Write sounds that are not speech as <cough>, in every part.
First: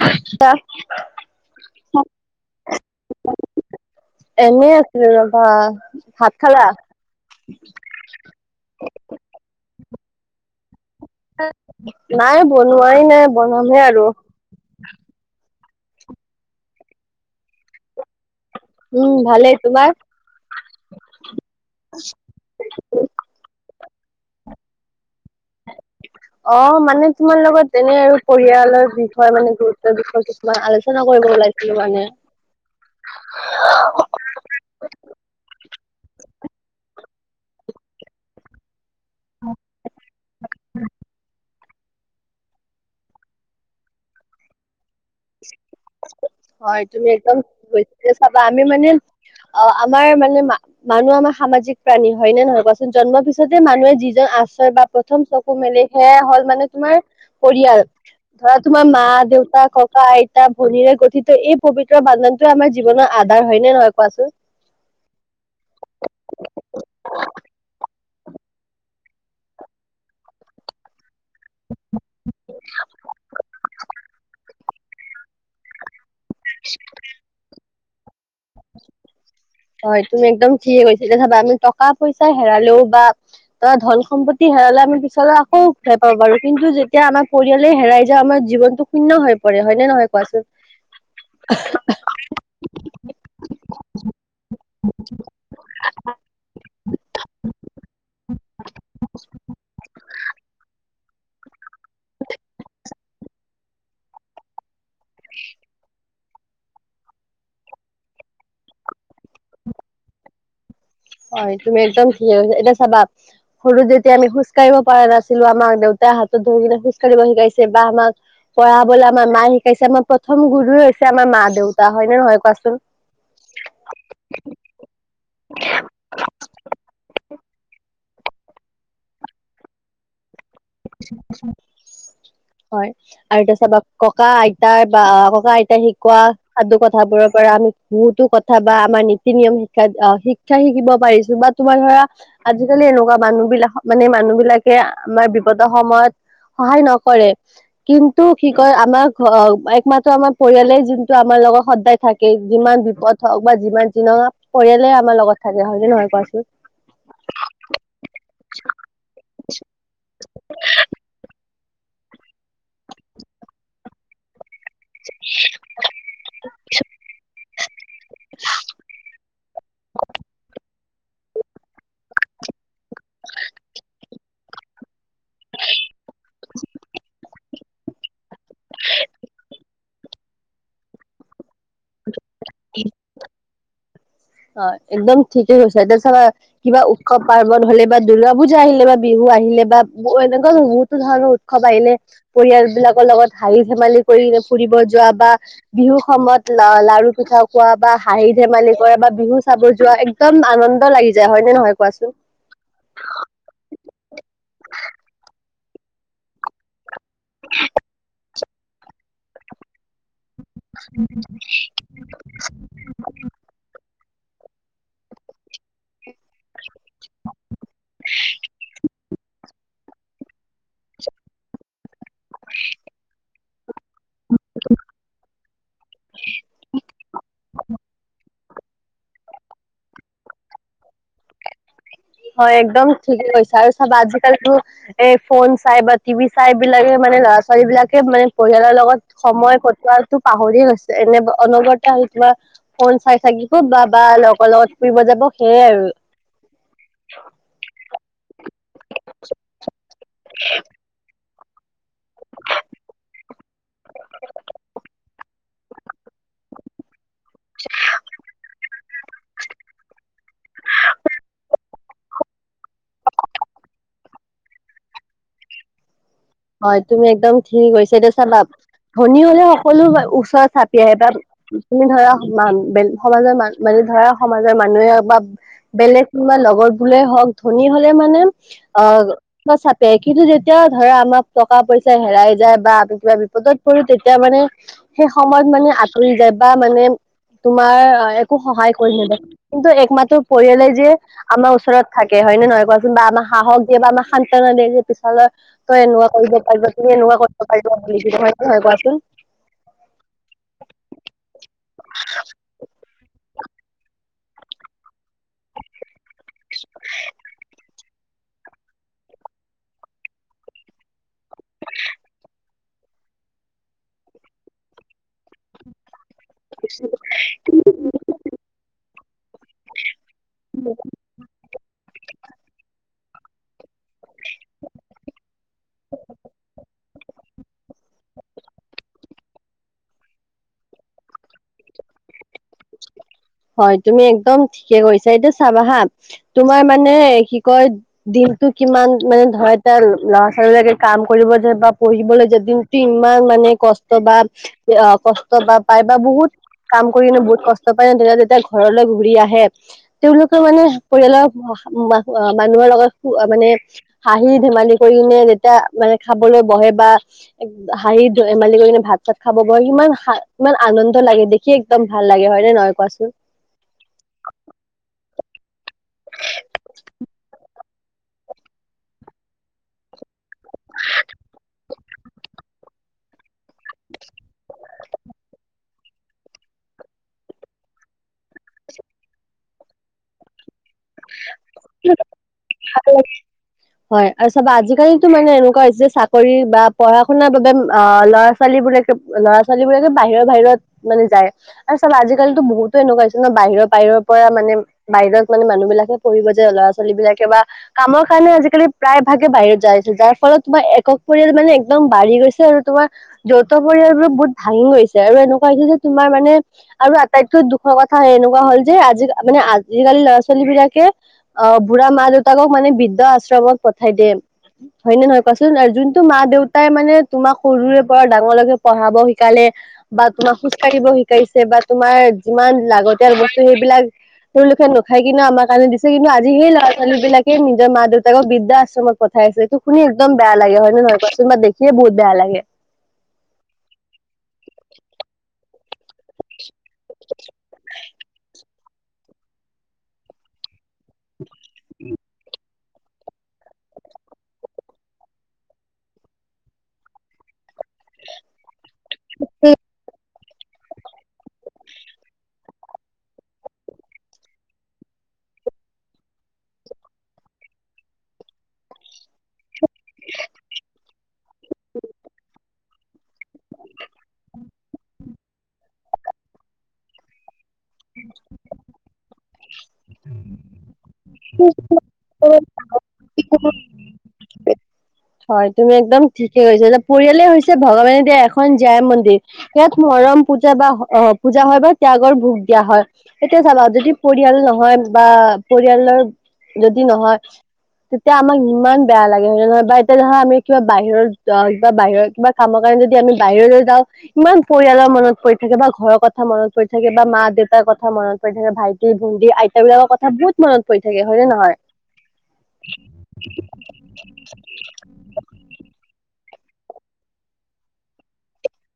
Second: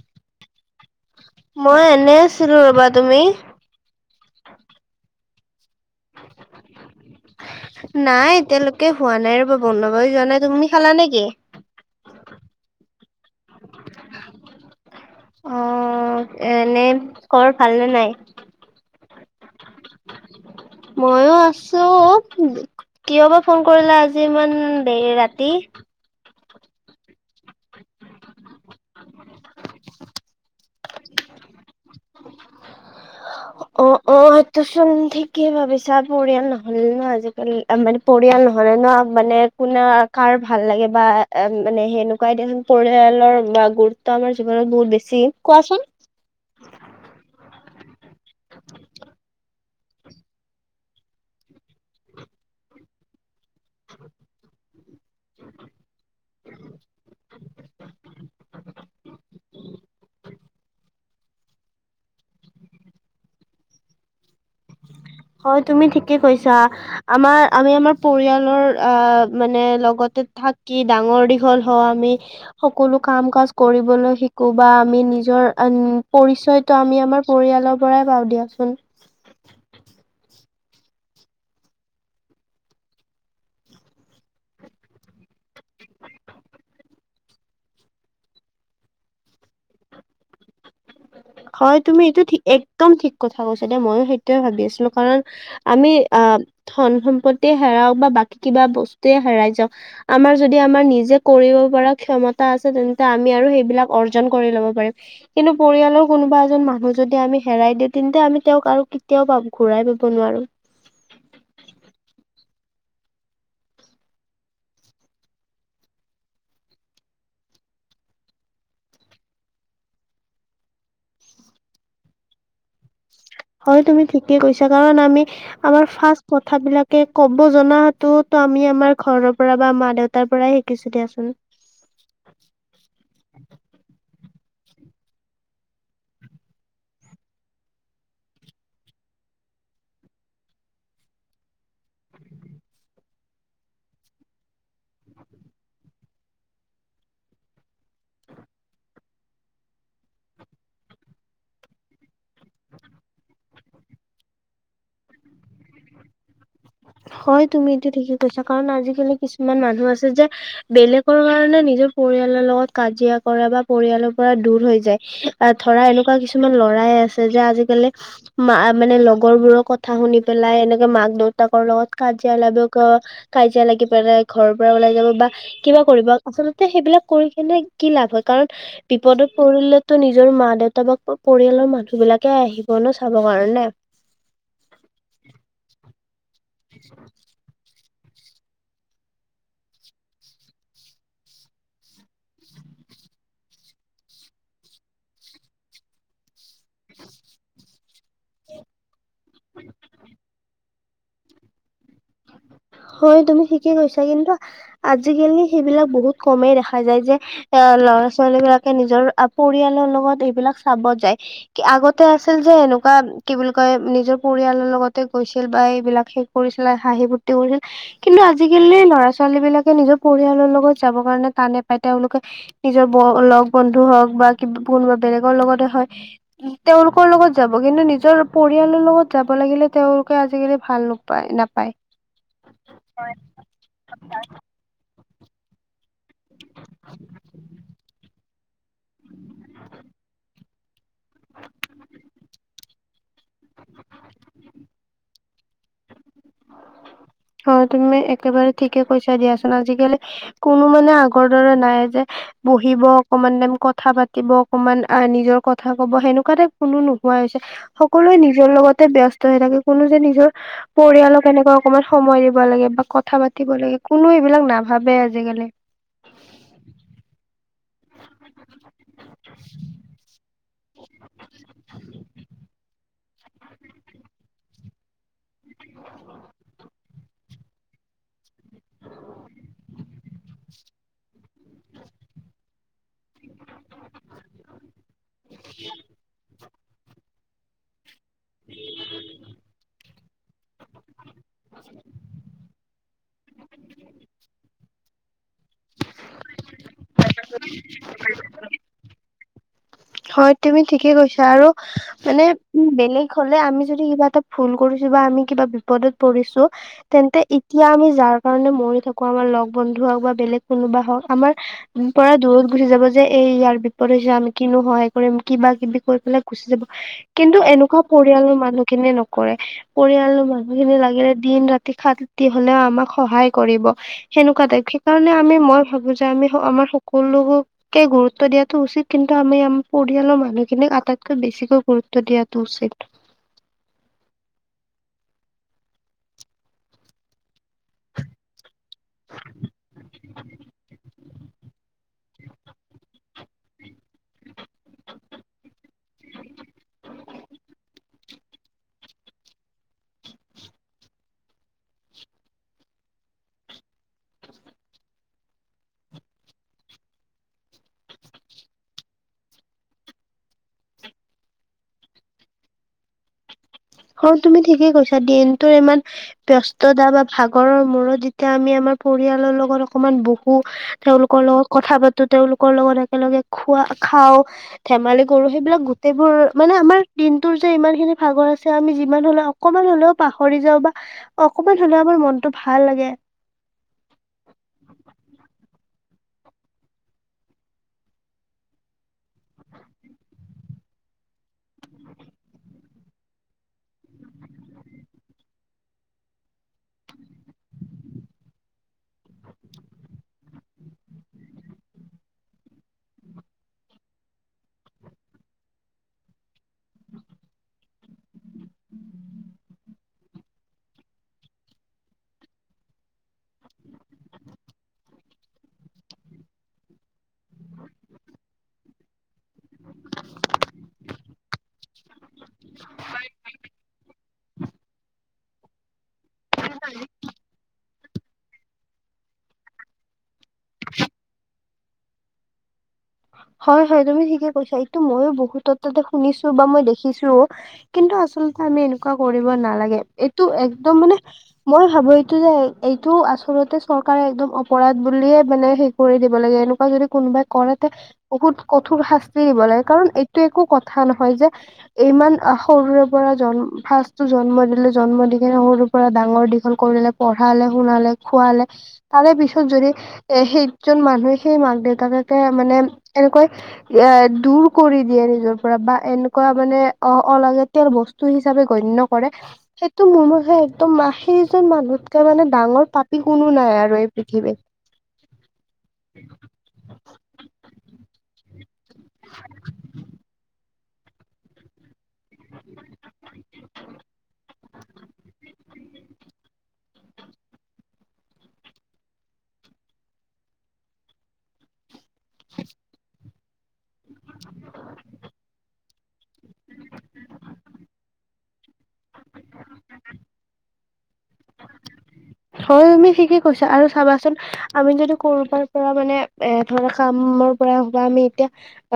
<unintelligible> মই এনে আছিলো ৰবা তুমি এনেই আছিলো ৰ'বা। ভাত নাই, খালা এতিয়ালৈকে শুৱা নাই আৰু। <unintelligible> যোৱা নাই, তুমি খালা নেকি? নাই বনোৱাই নাই, বনাম'হে আৰু। অ', এনেই ঘৰত ভাল নে নাই? উমঁ' ভালেই, তোমাৰ? মইও আছো, - কিয় বা ফোন কৰিলা আজি ইমান দেৰি ৰাতি? অ', মানে তোমাৰ লগত এনেই আৰু পৰিয়ালৰ বিষয়ে মানে গুৰুত্বৰ বিষয়ে কিছুমান আলোচনা কৰিব ওলাইছো। সেইটোৱে। অঁ', -অঁ', -সেইটোচোন ঠিকেই ভাবিছা, পৰিয়াল নহ'ল ন' আজিকালি মানে পৰিয়াল নহ'লে ন' মানে কোনে কাৰ ভাল লাগে বা। মানে সেনেকুৱাই দিয়া নো পৰিয়ালৰ গুৰুত্ব আমাৰ জীৱনত বহুত বেছি। কোৱাচোন? হয়, তুমি একদম বেছিভাগ চাবা আমি মানে- অ', আমাৰ মানে মানুহ আমাৰ সামাজিক প্ৰাণী হয় নে নহয়। জন্মৰ পিছতে মানুহে যিজন আশ্ৰয় বা প্ৰথম চকু মেলে সেয়াই হ'ল মানে তোমাৰ- পৰিয়াল। ধৰা' তোমাৰ মা, দেউতা, ককা, আই শৰীৰে গঠিত এই পবিত্ৰ বান্ধনটোৱে আমাৰ জীৱনৰ আধাৰ হয় নে নহয় কোৱাচোন হয় তুমি ঠিকে কৈছা আমাৰ আমি আমাৰ পৰিয়ালৰ আ মানে লগতে থাকি ডাঙৰ দিঘ দীঘল হওঁ আমি সকলো কাম কাজ কৰিবলৈ শিকো বা আমি নিজৰ পৰিচয়টো আমি আমাৰ পৰিয়ালৰ পৰাই পাওঁ দিয়াচোন হয় তুমি একদম ঠিকে কৈছা দে চাবা আমি টকা পইচা হেৰালেও বা ধৰা ধন সম্পত্তি হেৰালে আমি পিছলৈ আকৌ ঘুৰাই পাব পাৰো কিন্তু এতিয়া আমাৰ পৰিয়ালে হেৰাই যোৱা আমাৰ জীৱনটো শূন্য হৈ পৰে হয় নে নহয় কোৱাচোন হয় এইটো একদম ঠিক কথা কৈছা ময়ো সেইটোয়ে ভাবি আছিলো কাৰণ আমি আহ ধন সম্পত্তি হেৰাওক বা বাকী কিবা বস্তুৱে হেৰাই যাওঁক আমাৰ যদি আমাৰ নিজে কৰিব পৰা ক্ষমতা আছে তেন্তে আমি আৰু সেইবিলাক অৰ্জন কৰি ল'ব পাৰিম। কিন্তু পৰিয়ালৰ কোনোবা এজন মানুহ যদি আমি হেৰাই দিওঁ তেন্তে আমি তেওঁক আৰু কেতিয়াও প ঘূৰাই পাব নোৱাৰো। হয়। তুমি একদম ঠিকেই কৈছা। এতিয়া চাবা সৰুতে যেতিয়া আমি খোজ কঢ়িব পৰা নাছিলো আমাক দেউতাই হাতত ধৰি কিনে খোজ কঢ়িব শিকাইছে বা আমাক পঢ়াবলৈ আমাৰ মায়ে শিকাইছে আমাৰ প্ৰথম গুৰুৱে হৈছে আমাৰ মা দেউতা। হয়নে নহয় কোৱাচোন? <inaudible> হয় তুমি ঠিকে কৈছা, কাৰণ আমি আমাৰ ৰ্ফাষ্ট কথা বিলাকে কব ক'ব জনাতো তো আমি আমাৰ ঘৰৰ পৰা বা মা দেউতাৰ পৰাই শিকো হয়। আৰু তাৰপিছত ককা আইতাৰ বা ককা আইতাই শিকোৱা সাধু কথাবোৰৰ পৰা আমি বহুতো কথা বা আমাৰ নীতি নিয়ম শিকাত শিক্ষা শিকিব পাৰিছো। বা তোমাৰ ধৰা আজিকালি এনেকুৱা মানুহ বিলাক মানে মানুহ বিলাকে আমাৰ বিপদৰ সময়ত সহায় নকৰে। কিন্তু কি কয় আমাৰ ঘৰ একমাত্ৰ আমাৰ পৰিয়ালে যোনটো আমাৰ লগত সদায় থাকে। যিমান বিপদ হওঁক বা যিমান যা পৰিয়ালে আমাৰ লগত থাকে হয় নহয় কোৱাচোন? হয়। তুমি এইটো ঠিকে কৈছা, কাৰণ আজিকালি কিছুমান মানুহ আছে যে বেলেগৰ কাৰণে নিজৰ পৰিয়ালৰ লগত কাজিয়া কৰে বা পৰিয়ালৰ পৰা দূৰ দূৰ হৈ যায়। আহ ধৰা এনেকুৱা কিছুমান লৰাই আছে যে আজিকালি মা মানে লগৰ বোৰৰ কথা শুনি পেলাই এনে কে মাক দেউতাকৰ লগত কাজিয়া লাগে কাজিয়া লাগি পেলাই ঘৰৰ পৰা ওলাই যাব। বা কিবা কৰিব আচলতে সেইবিলাক কৰি কিনে কি লাভ হয়, কাৰন বিপদত পৰিলেটো নিজ নিজৰ মা দেউতা বাকী পৰিয়ালৰ মানুহ বিলাকে আহিব ন চাব কাৰনে। অ' একদম ঠিকেই কৈছা। এতিয়া চা কিবা উৎসৱ পাৰ বন হ'লে বা দুূৰ্গা পূজা আহিলে বা বিহু আহিলে বা এনেকুৱা বহুতো ধৰণৰ উৎসৱ আহিলে পৰিয়াল বিলাকৰ লগত হাঁহি ধেমালি কৰি ফুৰিব যোৱা বা বিহু সময়ত লাৰু পিঠা খোৱা বা হাঁহি ধেমালি কৰা বা বিহু চাব যোৱা এক্দম আনন্দ লাগি যায়। হয়নে নহয় কোৱাচোন? হয় তুমি ঠিকে কৈছা, কিন্তু আজিকালি সেই বিলাক বহুত কমেই যায়। যে ল'ৰা ছোৱালী বিলাকে নিজৰ পৰিয়ালৰ লগত এইবিলাক চাব যায়। কি আগতে তে আছিল যে এনেকুৱা কি বুলি কয় নিজৰ পৰিয়ালৰ লগতে গৈছিল বা এইবিলাক কৰিছিলে, হাঁহি ফূৰ্তি কৰিছিল, কিন্তু আজিকালি ল'ৰা ছোৱালী বিলাকে নিজৰ পৰিয়ালৰ লগ ত যাবৰ কাৰণে টানে পায়, তেওঁলোকে নিজৰ লগ বন্ধু হওঁক বা কিবা কোনোবা বেলেগৰ লগতে হয় তেওঁলোকৰ লগত যাব।, কিন্তু নিজৰ পৰিয়ালৰ লগত যাব লাগিলে তেওঁওলোকে আজিকালি ভাল ন পায় নাপায়। হয়, একদম ঠিকে কৈছা, আৰু চাবা আজিকালিতো এ ফোন চাই বা টিভি চাই বিলাকে মানে ল'ৰা ছোৱালী বিলাকে মানে পৰিয়ালৰ লগত সময় কটোৱাটো পাহৰি গৈছে। এনেই অনবৰতে কিবা ফোন চাই থাকিব বা বা লগৰ লগত ফুৰিব যাব সেইয়াই আৰু। হয়। তুমি একেবাৰে ঠিকে কৈছা দিয়াচোন। আজিকালি কোনো মানে আগ আগৰ দৰে নাই যে বহিব অকমান টাইম কথা পাতিব অকমান নিজৰ কথা কব সেনেকুৱা টাইপ কোনো নোহোৱা হৈছে। সকলোৱে নিজৰ লগতে ব্যস্ত হৈ থাকে কোনো যে নিজৰ পৰিয়ালক তেনেকুৱা অকমান সময় দিব লাগে বা কথা পাতিব লাগে কোনো এইবিলাক নাভাবে আজিকালি। হয়, তুমি একদম ঠিক কৈছা দেই চাবা ধনী হ'লে সকলো ওচৰত চাপি আহে। তাত তুমি ধৰা মান বে সমাজৰ‌ মানে ধৰা সমাজৰ মানুহে বা বেলেগ কোনোবা লগৰ বোলে হওঁক ধনী হলে মানে আহ ওচৰ চাপে কিন্তু যেতিয়া ধৰা আমাক টকা পইচা হেৰাই যায় বা আমি কিবা বিপদত পৰো তেতিয়া মানে সেই সময়ত মানে আঁতৰি যায় বা মানে তোমাৰ একো সহায় কৰি নিদিয়ে কিন্তু একমাত্ৰ পৰিয়ালে যে আমাৰ ওচৰত থাকে হয় নে নহয় কোৱাচোন বা আমাক সাহস দিয়ে বা আমাক সন্তনা দিয়ে যে পিছালৈ‌ তই এনেকুৱা কৰিব পাৰিবা তুমি এনেকুৱা কৰিব পাৰিবা বুলি হয়নে নহয় কোৱাচোন হয় তুমি ঠিকেই কৈছা আৰু মানে উম বেলেগ হলে আমি যদি কিবা এটা ভুল কৰিছো বা আমি কিবা বিপদত পৰিছো তেন্তে এতিয়া আমি যাৰ কাৰণে মৰি থাকোৱা আমাৰ লগ বন্ধু হওক বা বেলেগ কোনোবা হওক আমাৰ পৰা দূৰৈত গুচি যাব যে এই ইয়াৰ বিপদ হৈছে আমি কিনো সহায় কৰিম কিবা কিবি কৈ পেলাই গুচি যাব কিন্তু এনেকুৱা পৰিয়ালৰ মানুহখিনিয়ে নকৰে পৰিয়ালৰ মানুহখিনি লাগিলে দিন ৰাতি খাতি হলেও আমাক সহায় কৰিব সেনেকুৱা টাইপ সেইকাৰণে আমি মই ভাবো যে আমি সক আমাৰ সক সকলো লোককে গুৰুত্ব দিয়াটো উচিত কিন্তু আমি আম পৰিয়ালৰ মানুহখিনিক আটাইতকৈ বেছিকৈ গুৰুত্ব দিয়াতো উচিত হয় তুমি একদম ঠিকে কৈছা এতিয়া চাবা হা তোমাৰ মানে কি কয় দিনটো কিমান মানে ধৰা এতিয়া ল'ৰা ছোৱালীবিলাকে কাম কৰিব যে বা পঢ়িবলৈ যে দিন দিনমানে কষ্ট বা অ কষ্ট বা পায় বা বহুত কাম কৰিনে বহুত কষ্ ট পায় তেতিয়া তেতিয়া ঘৰলৈ ঘূৰি আহে তেওঁলোকে মানে পৰিয়ালৰ মা মা মানুহৰ লগত মানে হাঁহি ধেমালি কৰি কিনে যেতিয়া মানে খাবলৈ বহে বা এক- হাঁহি ধেমালি কৰি কিনে ভাত চাত খাব বহে ইমান শা- ইমান আনন্দ লাগে দেখি একদম ভাল লাগে হয় হয়নে নহয় কোৱাচোন হয় তুমি ঠিকেই কৈছা দিনটোৰ ইমান ব্যস্ততা বা ভাগৰৰ মূৰত যেতিয়া আমি আমাৰ পৰিয়ালৰ লগত অকমান বহু বহু তেওঁলোকৰ লগত কথা পাতো তেওঁলোকৰ লগত একেলগে খোৱা খাওঁ ধেমালি কৰো সেইবিলাক গো গোটেইবোৰ মানে আমাৰ দিনটোৰ যে ইমান খিনি ভগৰ আছে আমি যিমান হলেও অকমান হ'লেও পাহৰি যাওঁ বা অকমান হ'লেও আমাৰ মনটো ভাল লাগে। <unintelligible> হয়। আৰু চাবা আজিকালিতো মানে এনেকুৱা হৈছে যে চাকৰি বা পঢ়া শুনাৰ বাবে অ' ল'ৰা ছোৱালীবিলাকে ল'ৰা ছোৱালীবিলাকে বাহিৰত বাহিৰত মানে যায়। আৰু চাবা আজিকালিতো বহুতো এনেকুৱা হৈছে ন বাহিৰৰ বাহিৰৰ পৰা মানে বাহিৰত মানে মানুহবিলাকে পঢ়িব‌ যে ল'ৰা ছোৱালী বিলাকে বা কামৰ কাৰণে আজিকালি প্ৰায় ভাগে বাহিৰত যাই আছে, যাৰ ফলত তোমাৰ একক পৰিয়াল মানে একদম বাঢ়ি গৈছে আৰু তোমাৰ যৌথ পৰিয়ালবোৰ বহুত ভাঙি গৈছে। আৰু এনেকুৱা হৈছে যে তোমাৰ মানে আৰু আটাইতকৈ দুখৰ কথা এয়ে এনেকুৱা হ'ল যে আজি মানে আজিকালি ল'ৰা ছোৱালী বিলাকে অ', বুঢ়া মাক দেউতাকক মানে বৃদ্ধ আশ্ৰমত পঠাই দিয়ে। হয়নে নহয় কোৱাচোন? যোনটো মা দেউতাই মানে তোমাক সৰুৰে পৰা ডাঙৰলৈকে পঢ়াব শিকালে বা তোমাক খোজ কঢ়িব শিকাইছে বা তোমাৰ যিমান লাগতিয়াল বস্তু সেইবিলাক তেওঁলোকে নাখাই কিনে আমাৰ কাৰণে দিছে, কিন্তু আজি সেই ল'ৰা ছোৱালীবিলাক সেই নিজৰ মা দেউতাকক বৃদ্ধা আশ্ৰমত পাঠাইছে এইটো শুনি একদম বেয়া লাগে হয়নে নহয় কোৱাচোন বা দেখিয়ে বহুত বেয়া লাগে। হয়, হয় তুমি ঠিকে কৈছা। এইটো ময়ো বহুতৰ তাতে শুনিছো। বা মই দেখিছো, কিন্তু আচলতে আমি এনেকুৱা কৰিব নালাগে এইটো একদম মানে মই ভাবো এইটো যে এইটো আচলতে চৰকাৰে একদম অপৰাধ বুলিয়ে মানে হেৰি কৰি দিব লাগে, এনেকুৱা যদি কোনোবাই কৰে তে বহুত কঠোৰ শাস্তি দিব লাগে, কাৰণ এইটো একো কথা নহয় যে ইমান সৰুৰে পৰা ফাৰ্ষ্টটো জন্ম দিলে, জন্ম দি কিনে সৰুৰ পৰা ডাঙৰ দীঘল কৰিলে পঢ়ালে শুনালে খুৱালে। তাৰে পিছত যদি এ সেইজন মানুহে সেই মাক দেউতাকাকে মানে এনেকৈ এ দূৰ কৰি দিয়ে নিজৰ পৰা, বা এনেকুৱা মানে অ' অলাগ টিয়াল বস্তু হিচাপে গণ্য কৰে, সেইটো মোৰ মতে একদম সেইজন মানুহ মানে ডাঙৰ পাপি কোনো নাই আৰু এই পৃথিৱীত। হয়, তুমি একদম ঠিকে কৈছা। যে পৰিয়ালে হৈছে ভগৱানে দিয়া এখন জাই মন্দিৰ। ইয়াত মৰম পূজা বা অ' পূজা হয় বা ত্যাগৰ ভোগ দিয়া হয়। এতিয়া চাবা যদি পৰিয়াল নহয় বা পৰিয়ালৰ যদি নহয়। তেতিয়া আমাক ইমান বেয়া লাগে হয় নে নহয়। বা তেনেহ'লে আমি কিবা বাহিৰত বা বা বাহিৰৰ কিবা কামৰ কাৰণে যদি আমি বাহিৰলৈ যাওঁ। ইমান পৰিয়ালৰ মনত পৰি থাকে বা ঘৰৰ কথা মনত পৰি থাকে বা মা দেউতাৰ কথা মনত পৰি থাকে, ভাইটি ভন্টি আইতা বিলাকৰ কথা বহুত মনত পৰি থাকে হয় নে নহয়। হয়, তুমি ঠিকে কৈছা। আৰু চাবাচোন আমি যদি ক'ৰবাৰ পৰা মানে এ ধৰা কামৰ পৰা বা আমি এতিয়া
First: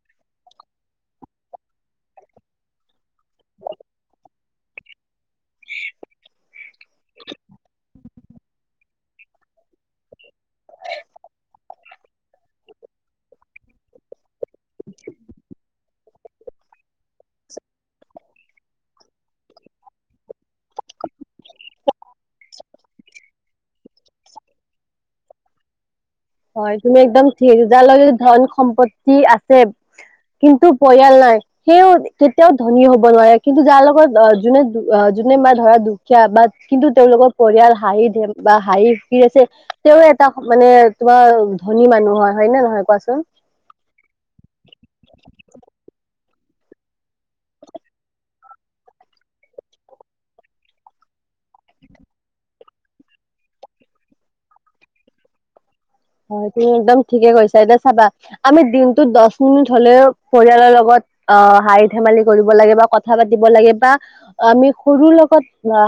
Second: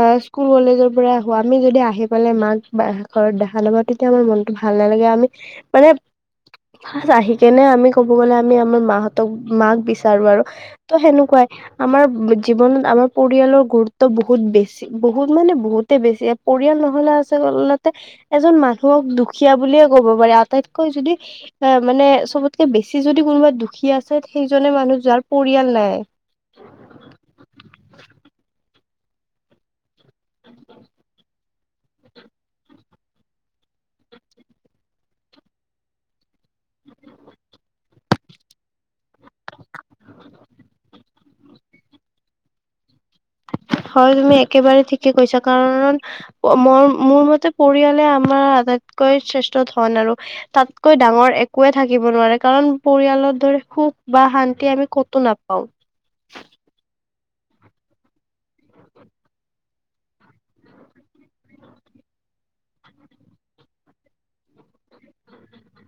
অ', স্কুল কলেজৰ পৰা আহো, আমি যদি আহি পেলাই মাক বা ঘৰত দেখা নাপাওঁ তেতিয়া আমাৰ মনতটো ভাল নালাগে। আমি মানে আহি কেনে আমি ক'ব গ'লে আমি আমাৰ মাহঁতক মাক বিচাৰো আৰু। ত' সেনেকুৱাই, আমাৰ জীৱনত আমাৰ পৰিয়ালৰ গুৰুত্ব বহুত বেছি। বহুত মানে বহুতে বেছি। পৰিয়াল নহ'লে আচলতে এজন মানুহক দুখীয়া বুলিয়ে ক'ব পাৰে। আটাইতকৈ যদি অ', মানে চবতকে বেছি যদি কোনোবা দুখীয়া আছে সেইজনে মানুহ যোৱাৰ পৰিয়াল নাই। হয়। তুমি একদম ঠিক, যাৰ লগত যদি ধন সম্পত্তি আছে। কিন্তু পৰিয়াল নাই। সেও কেতিয়াও ধনী হ'ব নোৱাৰে, কিন্তু যাৰ লগত অ' যোনে যোনে ম ধৰা দুখ শিকা বা কিন্তু তেওঁলোকৰ পৰিয়াল হাঁহি ধে বা হাঁহি ফুৰ্টি আছে তেওঁ এটা মানে তোমাৰ ধনী মানুহৰ হয় নে নহয় কোৱাচোন? হয়, তুমি একেবাৰে ঠিকে কৈছা। কাৰণ মই মোৰ মতে পৰিয়ালে আমাৰ আটাইতকৈ চেষ্টা ধন আৰু তাতকৈ ডাঙৰ একোৱে থাকিব নোৱাৰে কাৰণ পৰিয়ালৰ ধৰে সুখ বা শান্তি আমি কতো নাপাও। হয় তুমি একদম ঠিকে কৈছা এতিয়া চাবা আমি দিনটো দহ মিনিট হলেও পৰিয়ালৰ লগত অ হাঁহি ধেমালি কৰিব লাগে বা কথা পাতিব লাগে বা আমি সৰুৰ লগত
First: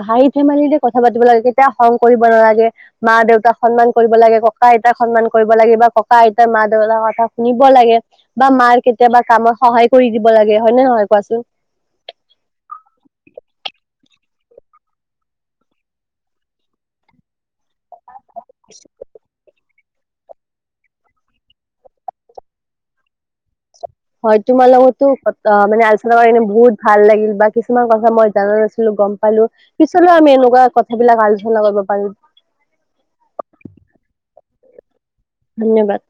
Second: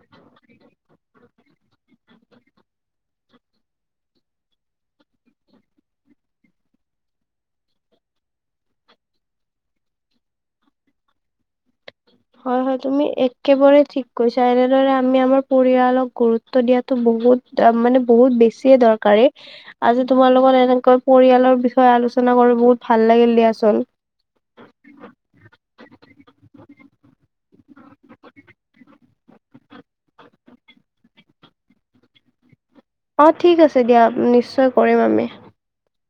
হাঁহি ফেমেলিৰে কথা পাতিব লাগে কেতিয়া খং কৰিব নালাগে। মা দেউতাক সন্মান কৰিব লাগে ককা সন্মান কৰিব লাগে বা ককা আইতাৰ মা দেউতাৰ কথা শুনিব লাগে। বা মাৰ কেতিয়াবা কামত সহায় কৰি দিব লাগে হয় নে নহয় কোৱাচোন। হয় হয় তুমি একেবাৰে ঠিক কৈছা এনেদৰে আমি আমাৰ পৰিয়ালক গুৰুত্ব গুৰুত্ব দিয়াতো বহুত মানে বহুত বেছিয়ে দৰকাৰী। আজি তোমাৰ এনেকৈ পৰিয়ালৰ বিষয়ে আলোচনা কৰি বহুত ভাল দিয়াচোন। হয় তোমাৰ লগতো মানে আলোচনা কৰনে বহুত ভাল লাগিল বা কিছুমান কথা মই জানো নৈছিলো গম পালো পিছলৈ আমি এনেকুৱা কথাবিলাক আলোচনা কৰিব পাৰো। অ ঠিক আছে দিয়া নিশ্চয় কৰিম আমি। ধন্যবাদ।